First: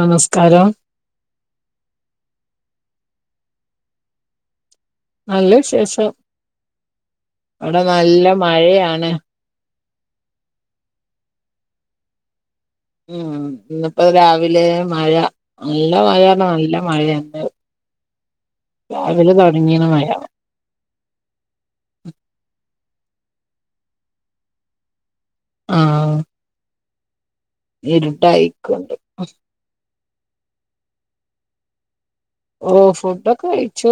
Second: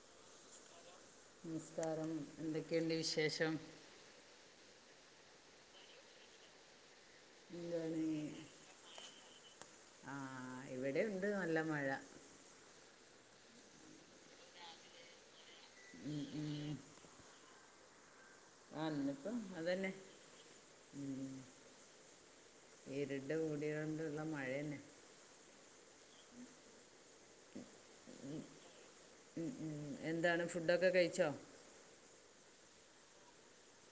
നമസ്കാരം നമസ്കാരം എന്തൊക്കെയുണ്ട് വിശേഷം നല്ല വിശേഷം ഇവിടെ എന്താണ് നല്ല മഴയാണ് ആഹ് ഇവിടെയുണ്ട് നല്ല മഴ ഉം ഇന്നിപ്പോ രാവിലെ മഴ നല്ല ഉം, മഴാണ് പറഞ്ഞ ഉം. നല്ല മഴണ് ഇപ്പൊ ആഹ് ഇന്നപ്പോ അതന്നെ മഴ ഇരുട് കുടിയോണ്ടുള്ള മഴന്നെ ആഹ് ഇരുടായിക്കണ്ട് മം മം എന്താണ് ഫുഡൊക്കെ കഴിച്ചോ ഓ ഫുഡൊക്കെ കഴിച്ചു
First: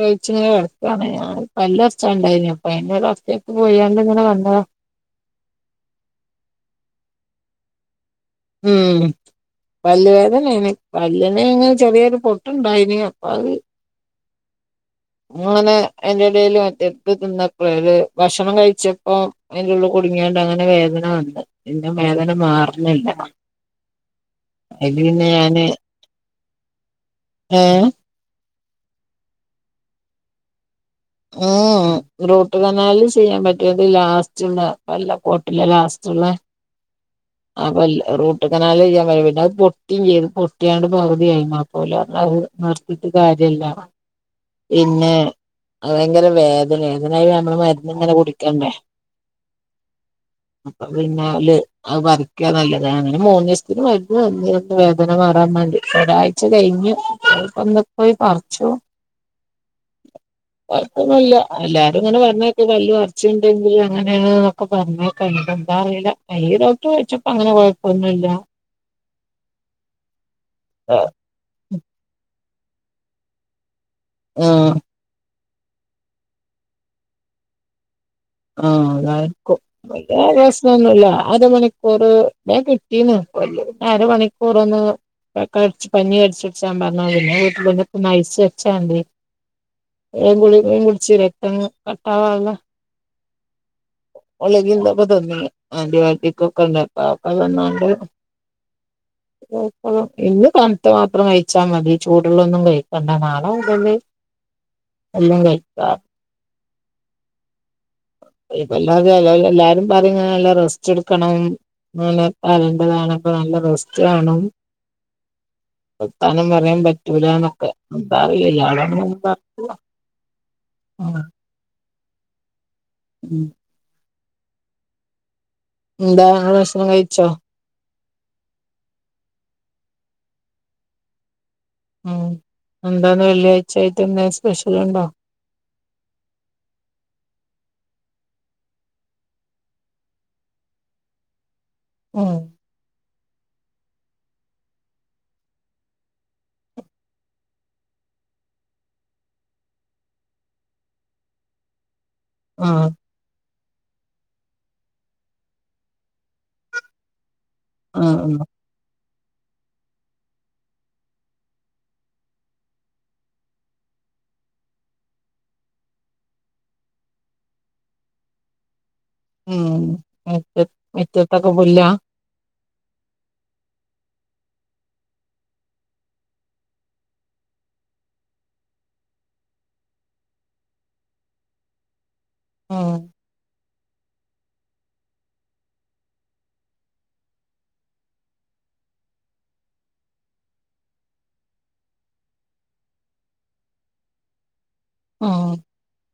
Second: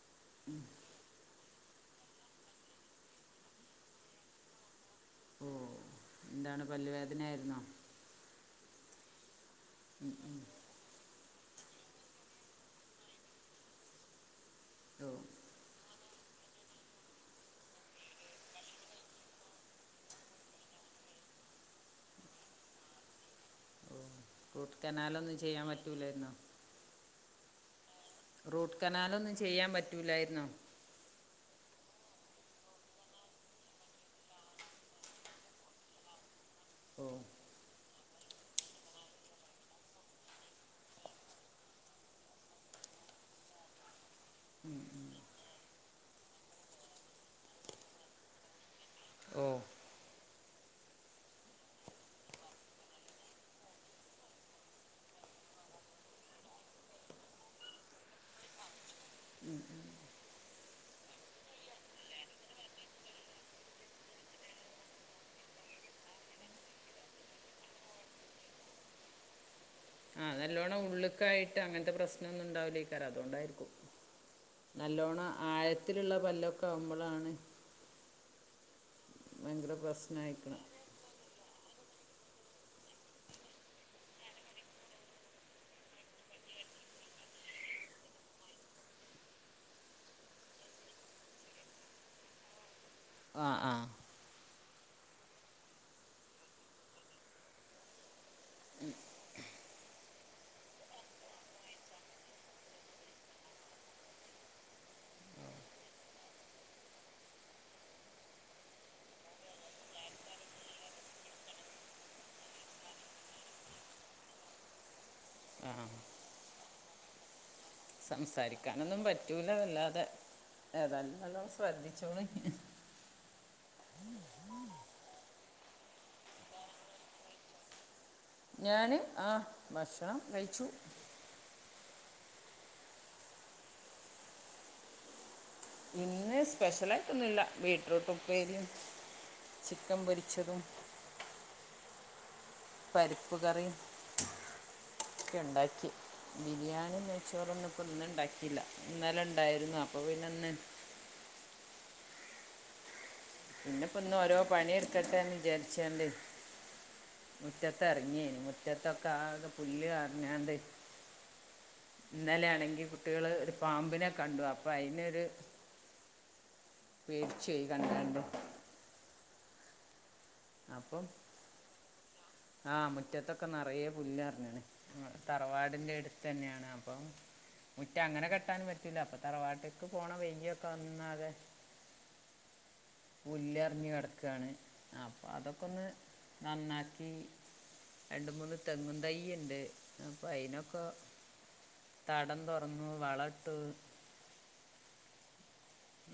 വെച്ചില്ലേ പനിമാരി പല്ല് പറിച്ചൊണ്ടായിരുന്നു അപ്പൊ അയിന്റെ ഡോക്ടറെ എടുത്ത് പോയാണ്ട് ഇങ്ങനെ വന്ന് ഓ എന്താണ് പല്ലുവേദന ആയിരുന്നോ ഉം പല്ലുവേദനയാണ് പല്ലുവേദന്നേണ്‌ പല്ലിന് ഇങ്ങനെ ചെറിയൊരു പൊട്ടുണ്ടായീന് അപ്പൊ അത് തോ മോനെ അയിന്റെ ഇടേല് മറ്റേ ഇത് തിന്നപ്പളെ ഭക്ഷണം കഴിച്ചപ്പോ അതിലുള്ളില് കുടുങ്ങിയണ്ട് അങ്ങനെ വേദന വന്നു പിന്നെ വേദന മാറുന്നില്ല അതില് പിന്നെ റൂട്ട്കനലൊന്നും റ ചെയ്യാൻ പറ്റൂലായിരുന്നോ ഏ റൂട്ട്കനാലൊന്നും ചെയ്യാൻ പറ്റൂല്ലായിരുന്നോ ഉം മം റൂട്ട്കനാല് ചെയ്യാൻ പറ്റത്തില്ല ലാസ്റ്റുള്ള പല്ലാ കോട്ടിലെ ലാസ്റ്റുള്ള ഓ ആ പല്ല് റൂട്ട്കനാല് ചെയ്യാൻ കഴുല്ല അത് പൊട്ടി വീണ് പൊട്ടിയത് പകുതിയായി ഓല് പറഞ്ഞ് അത് നിർത്തീട്ട് കാര്യല്ല പിന്നെ അത് ഭയങ്കര വേദന്നെന്ന്‌ പിന്നെ ആയിൻ നമ്മള് മരുന്ന് ഇങ്ങനെ കുടിക്കണ്ടേ ഓ അപ്പൊ പിന്നെ ഓല് അത് പറിക്കാ നല്ലത് അങ്ങനെ മൂന്നിസത്തിന് മരുന്ന് തന്ന് വേദന മാറാൻ വേണ്ടി ഒരാഴ്ച കഴിഞ്ഞു അങ്ങനെ ഇപ്പൊ ഇന്ന് പോയി പറിച്ചു ഉം കൊഴപ്പൊന്നൂല്ലാ എല്ലാരും ഇങ്ങനെ പറഞ്ഞ് കേട്ട് പല്ല് പറിച്ചിട്ടിണ്ടെങ്കി അങ്ങനെന്നൊക്കെ ഒക്കെ പറഞ്ഞേക്ക എന്താ അറിയില്ല ഈ ഡോക്ടർ ചോച്ചപ്പോ അങ്ങനെ കൊഴപ്പൊന്നൂല്ലാ ആഹ് നല്ലോണം ആഹ് ഉള്ളുക്കായീട്ട് അങ്ങനത്തെ പ്രശനൊന്നൂണ്ടാവില്ലേക്കാരം അതുകൊണ്ടായിരിക്കും നല്ലോണം ആഴത്തിലുള്ള പല്ലൊക്കെ ആവുമ്പളാണ് ആഹ് അതായിരിക്കും ഭയങ്കര വെല്ല്യ പ്രശ്നമായിക്കണത് പ്രശ്നോന്നുമില്ലാ അരമണിക്കൂർ ഞാൻ കിട്ടീന്ന് വെല്ല്യ അരമണിക്കൂരൊന്ന് ഇതക്ക അടിച്ച് പഞ്ഞി കടിച്ചുപിടിച്ച പറഞ്ഞ പിന്നെ വീട്ടില് വന്നപ്പോ ഐസ് വെച്ചാ കണ്ടിനീ ഏ ഗുളികിം കുടിച്ചില്ലേ അപ്പൊ ഇനി കട്ടവള്ളം ആഹ് ആഹ് ഓളേക്കെന്തപ്പ തിന്നിന് ആന്റിബയോട്ടിക് ഒക്കെ ഉണ്ടാക്ക പാപ്പൽവന്നാണ്ട് ഇന്ന് തണുത്ത മാത്രം കഴിച്ചാൽ മതി ചൂടുള്ളതൊന്നും കഴിക്കണ്ടനാള മുതല് എല്ലാം കഴിക്കാ ഇപ്പല്ലാതെ എല്ലാരു എല്ലാരും പറഞ്ഞാ നല്ല റസ്‌റ്റെടുക്കണം അങ്ങനെപ്പ അരണ്ടതാണപ്പ നല്ല റസ്റ്റ് വേണം ആ വാർത്തനം പറയാൻ പറ്റൂലാന്നൊക്കെ സംസാരിക്കാനൊന്നും പറ്റൂല വല്ലാതെ ഏതായാലും നല്ലോണം ശ്രദ്ധിച്ചോണ് ഉം എന്താ ആ ഭഷ്ണം കഴിച്ചോ? ഞാന് ആ ഭക്ഷണം കഴിച്ചു. ഉം എന്താന്ന് വെള്ളിയാഴ്ച ആയിട്ട് എന്താ സ്പെഷ്യലുണ്ടോ ഇന്ന് സ്പെഷ്യലായിട്ടൊന്നുമില്ല ബീറ്റ്റൂട്ട് ഉപ്പേരിം ചിക്കൻ പൊരിച്ചതും [unintelligible] പരിപ്പ് കറിയും ഒക്കെണ്ടാക്കി ബിരിയാണീം നെയ്ചോറൊന്നും ഇപ്പൊ ഇന്ന് ഉണ്ടാക്കില്ല ഇന്നലെ ഉണ്ടായിരുന്നു അപ്പൊ പിന്നെ ഇന്ന് ആഹ് പിന്നെപ്പോ ഇന്ന് ഓരോ പണി എടുക്കട്ടെന്ന് വിജാരിച്ചോണ്ട് മുറ്റത്ത് ആഹ് ഇറങ്ങിയേന് മുറ്റത്തൊക്കെ ആക പുല്ല് കാരഞ്ഞാണ്ട് ഇന്നലൊണെങ്കിൽ കുട്ടികള് ഒരു പാമ്പിനെ കണ്ടു അപ്പൊ അയിനൊരു പേടിച്ചോയി കണ്ട് കണ്ട് ഉം മിറ്റത് മിറ്റത്തക്ക പുല്ലാ ആഹ് മുറ്റത്തൊക്കെ നിറയെ പുല്ലാന്നങ്ങനെ തറവാടിന്റെ അടുത്ത് തന്നെയാണ് അപ്പം മുറ്റ അങ്ങനെ കെട്ടാനും പറ്റൂല അപ്പൊ തറവാട്ടിക്ക് പോണ വെല്യാക്ക വന്നാകെ ഉം പുല്ലെറിഞ്ഞ് കിടക്കാണ് അപ്പൊ അതൊക്കെ ഒന്ന് നന്നാ കീ രണ്ട് മൂന്ന് തെങ്ങുതൈ ഉണ്ട് അപ്പൊ അയിനൊക്കൊ തടം തുറന്നു വളം ഇട്ടു ഓ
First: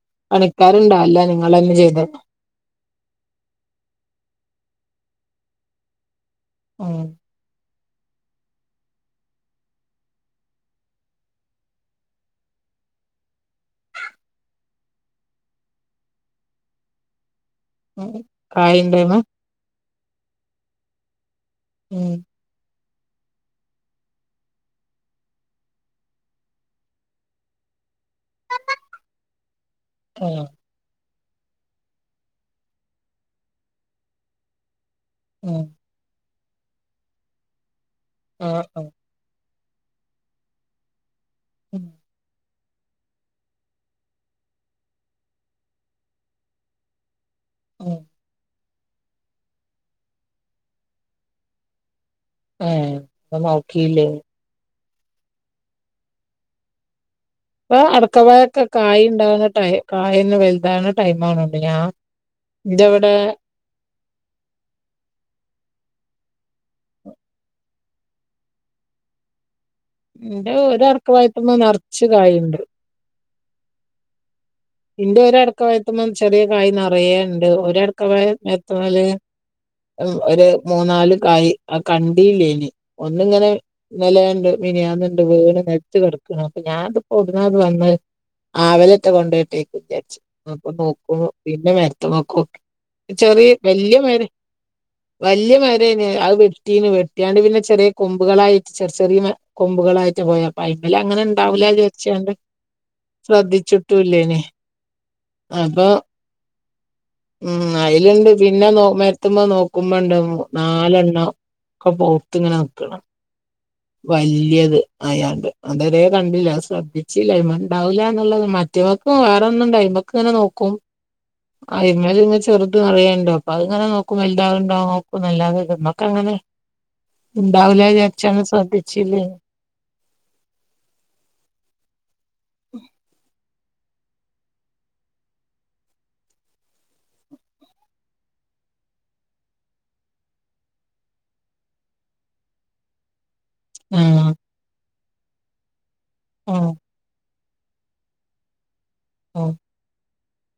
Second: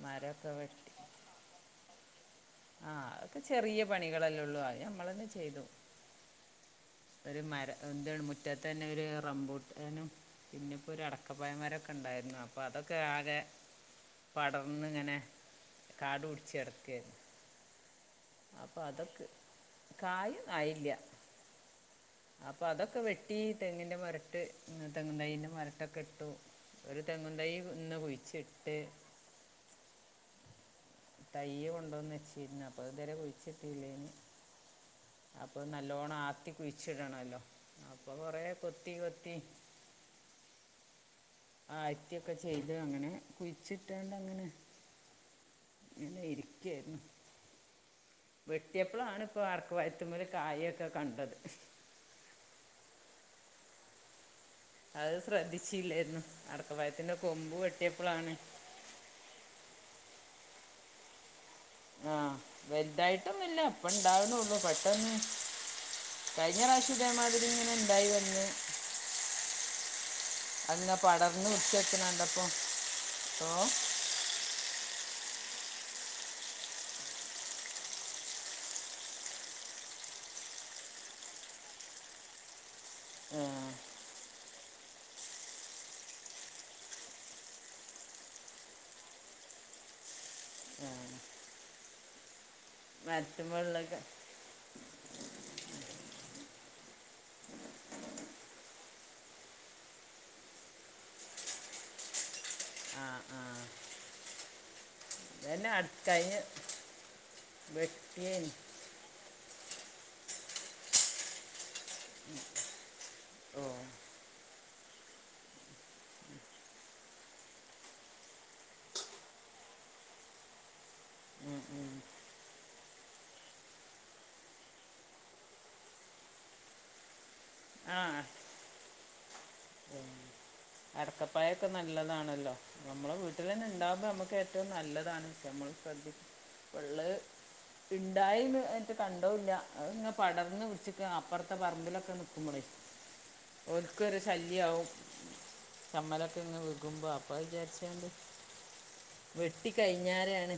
മരമൊക്കെ വെട്ടി പണിക്കാരുണ്ടാ അല്ല നിങ്ങളന്നെ ചെയ്തേ ആ അതൊക്കെ ചെറിയ പണികളല്ലേ ഉള്ളു ആ ഞമ്മളന്നെ ചെയ്തു. മ്മ് ഒരു മരം എന്താണ് മുറ്റത്ത് തന്നെ ഒരു റംബൂട്ടാനും പിന്നെ ഇപ്പോ ഒരു അടക്കപ്പഴമരം ഒക്കെ ഉണ്ടായിരുന്നു അപ്പൊ അതൊക്കെ ആകെ പടർന്നിങ്ങനെ കാട് പിടിച്ച് കെടക്കേരുന്നു അപ്പൊ കായിണ്ടായിമെ അതൊക്ക് കായും ആയില്ല ഉം അപ്പൊ അതൊക്കെ വെട്ടി തെങ്ങിന്റെ മരത്ത് തെങ്ങി തൈന്റെ മരട്ടക്കെ ഇട്ടു ഒരു തെങ്ങുതൈ ഇന്ന് കുഴിച്ചിട്ട് ആഹ് തയ്യ് കൊണ്ടോന്ന് വെച്ചിന്ന് അപ്പൊ തരെ കുഴിച്ചിട്ടില്ലേനു അപ്പൊ ഉം ന നല്ലോണം ആത്തി കുഴിച്ചിടണല്ലോ അപ്പൊ കൊറേ ആഹ് ആഹ് കൊത്തി കൊത്തി ഉം ആറ്റിയൊക്കെ ചെയ്ത് അങ്ങനെ കുഴിച്ചിട്ട്ണ്ടങ്ങനെ ങ്ങനെ ഇരിക്കുവേരുന്നു ഓ വെട്ടിയപ്പളാണ് ഇപ്പോ ആർക്ക് വരുത്തുമല് കായയൊക്കെ കണ്ടത് ആ അപ്പ നോക്കിയില്ലേ അത് ശ്രദ്ധിച്ചില്ലാര്ന്നു അടക്കപായത്തിന്റെ കൊമ്പ് ഇപ്പൊ വെട്ടിയപ്പളാണ് അടക്കവാഴൊക്കെ കായ് ഉണ്ടാവുന്ന ടൈ കായന്ന് വല്താവുന്ന ടൈം ആണോണ്ട് ഞാ ആഹ് വെല്തായ്ട്ടൊന്നില്ല ഇപ്പ ഇണ്ടാവുന്നുള്ളു പെട്ടെന്ന് കഴിഞ്ഞ പ്രാവശ്യം ഇതേമാതിരി ഇങ്ങനെ ഇണ്ടായി വന്നു എന്റെ ഒരു അല്ലാ പടർന്ന് അടക്കവാഴത്തുമ്മെ മുറ്ചെക്കണ നിറച്ച് കണ്ടപ്പൊ കായുണ്ട് [unintelligible] ഇന്റെ ഒരടക്ക വയത്തുമ്പോ ചെറിയ കായ നറയെ ഇണ്ട് ഒരടക്ക പയ എത്ത്പല് ഉം ഒര് മൂന്നാല് കായ് ആ കണ്ടില്ലേനി ഒന്നിങ്ങനെ ഇന്നലെയണ്ട് മിനിയാന്നിണ്ട് വീണ് നെൽത് കെടക്കണ അപ്പ ഞാ നിപതാവ്ടന്നാ വന്ന് ആവിലത്തെ കൊണ്ടെ ഇട്ടെകു വിചാര്ച് അപ്പൊ നോക്കും പിന്നെ മരത്ത് മക്ക് നോക്കി ചെറിയ മരത്തുമ്പോഴുള്ള വെല്യ മര് വല്യ മരനെ അത് വെട്ടീന്ന് വെട്ടിയാണ്ട് പിന്നെ ചെറിയ കൊമ്പുകളായിട്ട് ചെറി ചെറിയമെ കൊമ്പുകളായിട്ട് പോയപ്പ അയ്മേലെ അങ്ങനെ ഇണ്ടാവൂലാന്ന് വിജാരിച്ച് ങ്ങാണ് ആ ആ ശ്രദ്ധിച്ചിട്ടുഇല്ലേനെ ഇതന്നെ അപ്പൊ അടുക്കളയിൽ ഉം അയ്ലുണ്ട് വെട്ടിയേന് പിന്നെ നോ മര മരത്ത് മേനോക്കുമ്പോ ഇണ്ടാവും നാലെണ്ണ ഒക്കെ പൊവുത്തിങ്ങനെ നിക്കണ് ഓ വല്യത് അയാണ്ട് അതരേ കണ്ടില്ല ശ്രദ്ധിച്ചില്ല ഇമണ്ടാവില്ല എന്നുള്ളത് മ കുറ്റിയമക്കും വേറെ ഒന്നുണ്ടായ് മക്ക് ഇങ്ങനെ നോക്കും ഉം, ഉം. അയ്മെൽ ഇങ്ങനെ ചെറ്ത് നറയുണ്ടോ അപ്പൊ അതിങ്ങനെ നോക്കും വെല്താവുണ്ടാ നോക്കും അല്ലാതെ ഇത്മ്മക്കങ്ങനെ [inaudible] ഇണ്ടാവില്ല വിചാരിച് നമ്മ്ള് ശ്രെദ്ധിച്ചില്ലെ ഉ [inaudible] അടക്കപ്പായൊക്കെ നല്ലതാണല്ലോ നമ്മളെ വീട്ടില് തന്നെ ഇണ്ടാമ്പ നമ്മക്ക് ഏറ്റവും നല്ലതാണ് നമ്മള് ശ്രദ്ധി ഇപ്പള്ളത് ഇണ്ടായന്ന് എന്ട്ട് കണ്ടോ ഇല്ല അത്ങ്ങനെ പടർന്ന് വിളിച്ചിക് അപ്പറ്ത്തെ പറമ്പിലൊക്കെ നിക്കുമ്പളേ ഓല്കൊരു ആഹ് ശല്യാവും ചമ്മലൊക്കെ ഇങ്ങ് ആഹ് വെകുമ്പ അപ്പ വിചാരിച്ചണ്ട് ആഹ് വെട്ടി കൈഞ്ഞാരാണ്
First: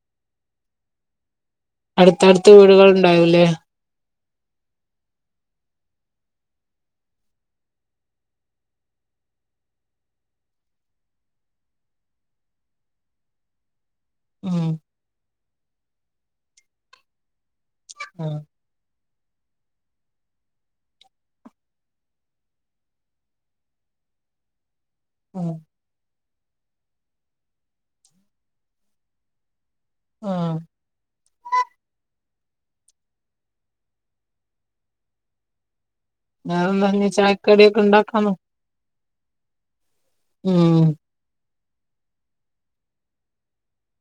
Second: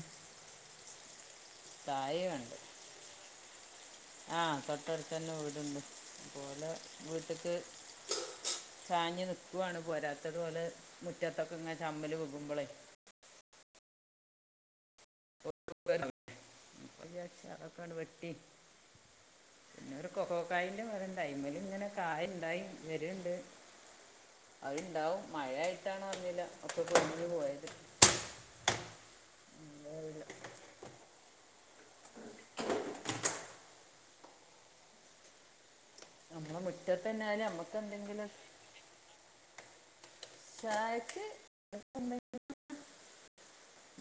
അടുത്തടുത് വേണ്ടത് വീടുകളുണ്ടാവൂല്ലേ ആ തൊട്ടട്തന്നെ വീടുണ്ട് ഓലെ വീട്ട്ക്ക് ചാഞ്ഞ് നിക്കുവാണ് പോരാത്തതു പോലെ മുറ്റത്തൊക്കെ ഇങ്ങനെ ചമ്മല് വികുമ്പളെ ഉം [unintelligible] അതൊക്കെങ് വെട്ടി ആഹ് പിന്നെ ഒരു കൊക്കോ കായ്ന്റെ മര ഇണ്ടായി അത്മേലിങ്ങനെ കായ ഇണ്ടായി വര്ണ്ട് അയിണ്ടാവും മഴ ആഹ് ആയിട്ടാണൊ അറിഞ്ഞില്ല ഒക്കെ കൊഴിഞ്ഞ്പോയത് അറിയില്ല ആഹ് നമ്മളെ മുറ്റത്ത് തന്നെയാലും നമുക്ക് വേറെന്താചായക്കടിയൊക്കെ എന്തെങ്കിലും ഉണ്ടാക്കാമൊ ഉം ചായക്ക് [unintelligible]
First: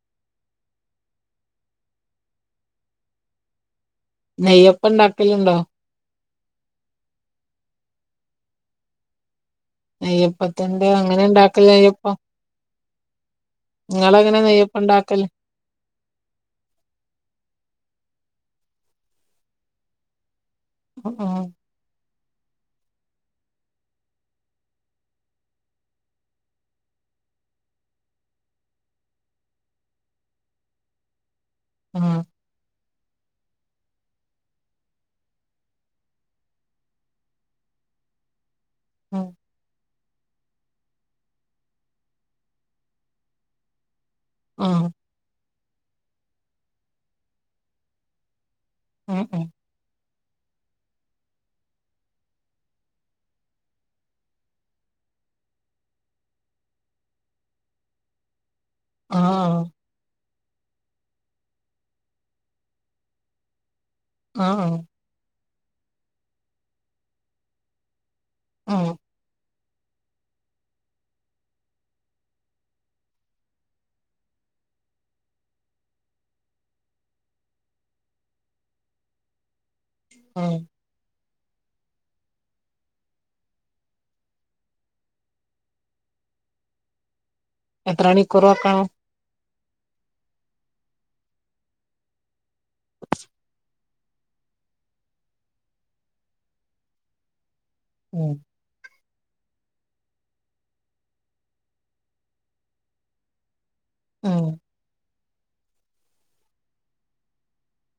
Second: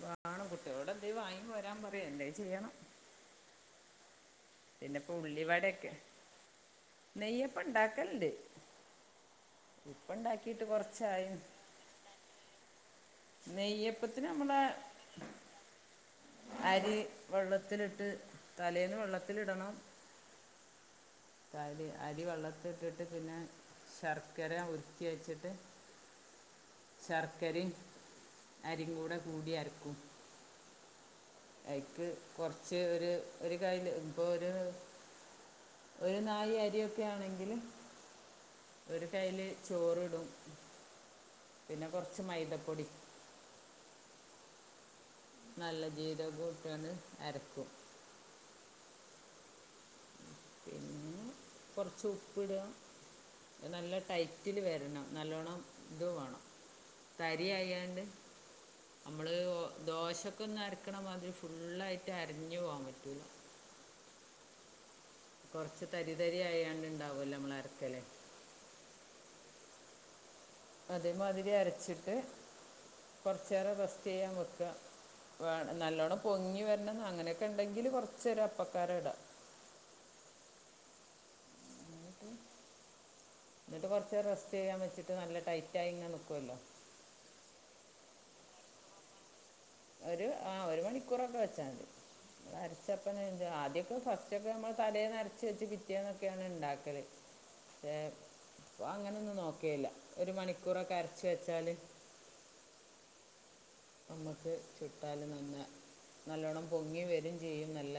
വാണം കുട്ടികോട് എന്തേയു വാങ്ങി വരാൻ പറയ് എന്തേ ചെയ്യണം നെയ്യപ്പം പിന്നെപ്പൊ ഉള്ളി ഉണ്ടാക്കലുണ്ടോ വടയൊക്കെ നെയ്യപ്പ ഇണ്ടാക്കലിണ്ട് നെയ്യപ്പ ഇണ്ടാക്കിട്ട് നെയ്യപ്പത്തിന്റെ കൊറച്ചായ അങ്ങനെ ഉണ്ടാക്കല് നെയ്യപ്പം നെയ്യപ്പത്തിന് നമ്മടെ ടാക്കല് അരി വെള്ളത്തിലിട്ട് തലേന്ന് വെള്ളത്തിലിടണം [inaudible] അരി അരി വെള്ളത്തി ഇട്ടിട്ട് പിന്നെ ശർക്കര ഉര്ക്കി വെച്ചിട്ട് ശർക്കരേം അരിം കൂടെ കൂടി അര്ക്കും അയ്ക്ക് ആഹ് കൊറ്ച്ച് ഒരു ഒരു കയ്ല്ഇപ്പൊ ഒരു ഒരു നായി അരിയൊക്കെ ആണങ്കില് ഒരു ആഹ് കയ്ല് ചോറ് ഇടും പിന്നെ കൊറച്ച് മൈദപ്പൊടി ആഹ് നല്ല ജീരകുട്ടാണ് അരക്കും ഉം ഉം പിന്നെ കൊറച്ച് ഉപ്പ്ട നല്ല ടൈറ്റില് വരണം നല്ലോണ്ണം ഇത് വാണം തരിയായാണ്ട് നമ്മള് ആഹ് ദോശക്കെന്ന് അരക്കണ മാതിരി ഫുള്ളായിട്ട് അരഞ്ഞു പോവാൻ പറ്റൂല ആഹ് ആഹ് കൊറച്ച് തരി തരി ആയാണ്ട് ഇണ്ടാവല്ലേ നമ്മള് അരക്കല് ആഹ് അതെ മതിരി അരച്ചിട്ട് കൊറച്ചോരം റസ്റ്റ് ചെയ്യാൻ വെക്ക വേ നല്ലോണ്ണം പൊങ്ങി വരണന്ന് അങ്ങനെക്കെ ഇണ്ടങ്കില് കൊറച്ച് അപ്പക്കാരം ഇടാ ആഹ് എന്നിട്ട് കൊറച്ചോരം റെസ്റ്റ് ചെയ്യാൻ വെച്ചിട്ട് നല്ല ടൈറ്റായിങ്ങനെ നിക്കുല്ലോ എത്ര മണിക്കൂറ് വെക്കണം ഒര് ആ ഒരു മണിക്കൂറൊക്കെ വെച്ചാൽ മതി അരച്ചപ്പന്നെ ചുടാ ആദ്യക്കെ ഫസ്റ്റ്ക്കെ നമ്മള് തലേനരച്ച് വെച്ച് പിറ്റേന്നെക്കെണ് ഇണ്ടാക്കല് ഏഹ് ഉം ഇപ്പ അങ്ങനൊന്നും നോക്കേല്ല ഒരു മണിക്കൂറൊക്കെ അരച്ച് വെച്ചാല് ഉം നമ്മക്ക് ചുട്ടാല് നന്ന് നല്ലോണ്ണം പൊങ്ങി വരും ചെയ്യും നല്ല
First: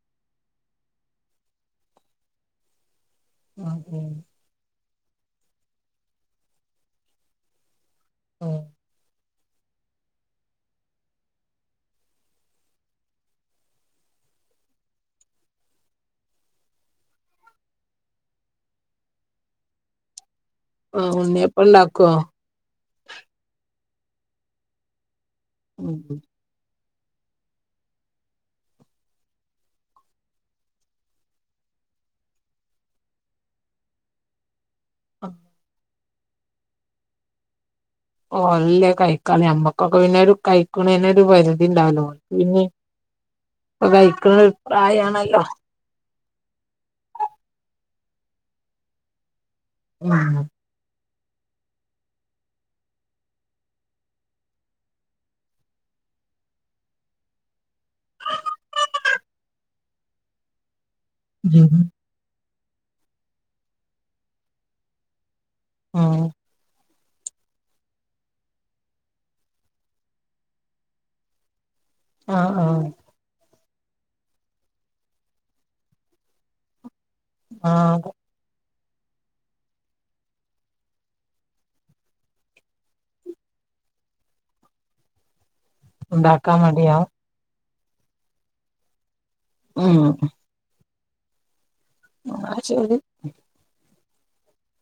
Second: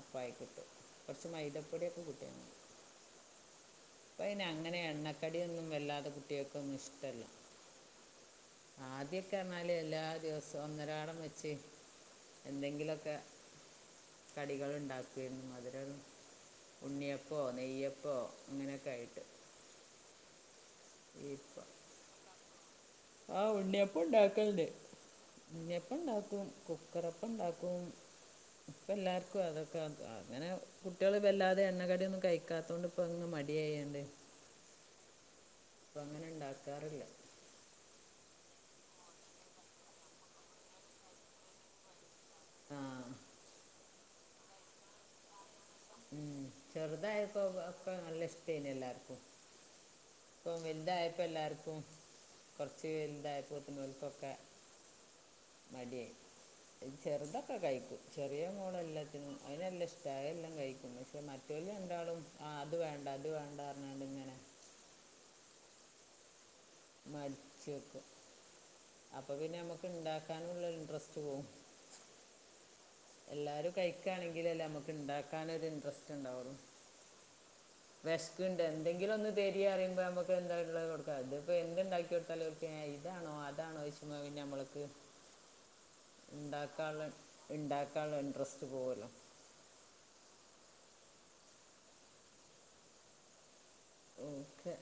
അപ്പായി കിട്ടും കുറച്ച് മൈദപ്പൊടിയൊക്കെ കൂട്ടും ആഹ് ഉമ് ഇപ്പ അങ്ങനെ എണ്ണക്കടിയൊന്നും വല്ലാതെ കുട്ട്യോക്കൊന്നും ഇഷ്ടല്ല ആഹ് ആദ്യക്കെ പറഞ്ഞാല് എല്ലാ ദിവസവും ഒന്നരാടം വച്ച് എന്തെങ്കിലെക്കെ കടികള് ഇണ്ടാക്കെനു മധുര ഉണ്ണിയപ്പോ നെയ്യപ്പോ അങ്ങനെക്കെ ആയിട്ട് ആഹ് ഉണ്ണിയപ്പം ഇണ്ടാക്കേ ആഹ് ഉണ്ണിയപ്പം ഇണ്ടാക്കൽണ്ട് ഉം ഉണ്ണിയപ്പണ്ടാക്കും കുക്കറപ്പണ്ടാക്കും ഇപ്പ എല്ലാർക്കും അതൊക്കെ അങ്ങനെ കുട്ട്യോള് വല്ലാതെ എണ്ണ കടിന്നും കഴിക്കാത്തേണ്ട് അപ്പെന്ന് മടിയായാണ്ട് ആഹ് ഇപ്പങ്ങനെ ഇണ്ടാക്കാറില്ല ഓലല്ലേ കഴിക്കാല് ഞമ്മക്കൊക്കെ പിന്നെ ഒരു കഴിക്ക്ണേന് ഒരു പരിധിണ്ടാവല്ലോ പിന്നെ ആ കഴിക്ക്ണ പ്രായാണല്ലോ ഉമ് ചെറുതായപ്പോ ഒക്ക നല്ല ഇഷ്ട്ടേനി എല്ലാർക്കും ഉമ് വെൽതായപ്പോ എല്ലാർക്കും കൊറച്ച് വെൽതായപ്പോത്തിന് ഓൽക്കെക്കെ മടിയായി ചെറ്തൊക്കെ കഴിക്കും ചെറിയ മോള് എല്ലത്തിനും അയ്ന് നല്ല ഇഷ്ട അത് എല്ലാം കഴിക്കും മറ്റേല് ഉം രണ്ടാളും ആഹ് അത് വേണ്ട അത് വേണ്ട പറഞ്ഞാണ്ടങ്ങനെ ആഹ് മട്ച്ചക്കും അപ്പൊ പിന്നെ നമക്ക് ഇണ്ടാക്കാനുള്ള ഇൻട്രസ്റ്റ് പോകും ആഹ് ആഹ് എല്ലാരും കഴിക്കാണങ്കിലല്ലെ നമക്ക് ഇണ്ടാക്കാനൊരു ഇൻറസ്റ്റ് ഇണ്ടാവെള്ളും ആഹ് വെഷ്ക്ക്ണ്ട് എന്തെങ്കിലും ഒന്ന് തരീന്നറിയുമ്പോ നമ്മക്ക് എന്താ ഇള്ളേ കൊടുക്കാം ഇത്പ്പം എന്ത് ഇണ്ടാക്കി കൊടുത്താലും ഓല് ഇതാണോ അതാണോ ചോയിച്ചുമ്പോ പിന്നെ നമ്മൾക്ക് ഉണ്ടാക്കാൻ ഇണ്ടാക്കാളെള മടിയാവും ഇണ്ടാക്കാളെ ഇൻട്രസ്റ്റ് പോവല്ലോ ആഹ് ആഹ് ശരി ഓക്കെ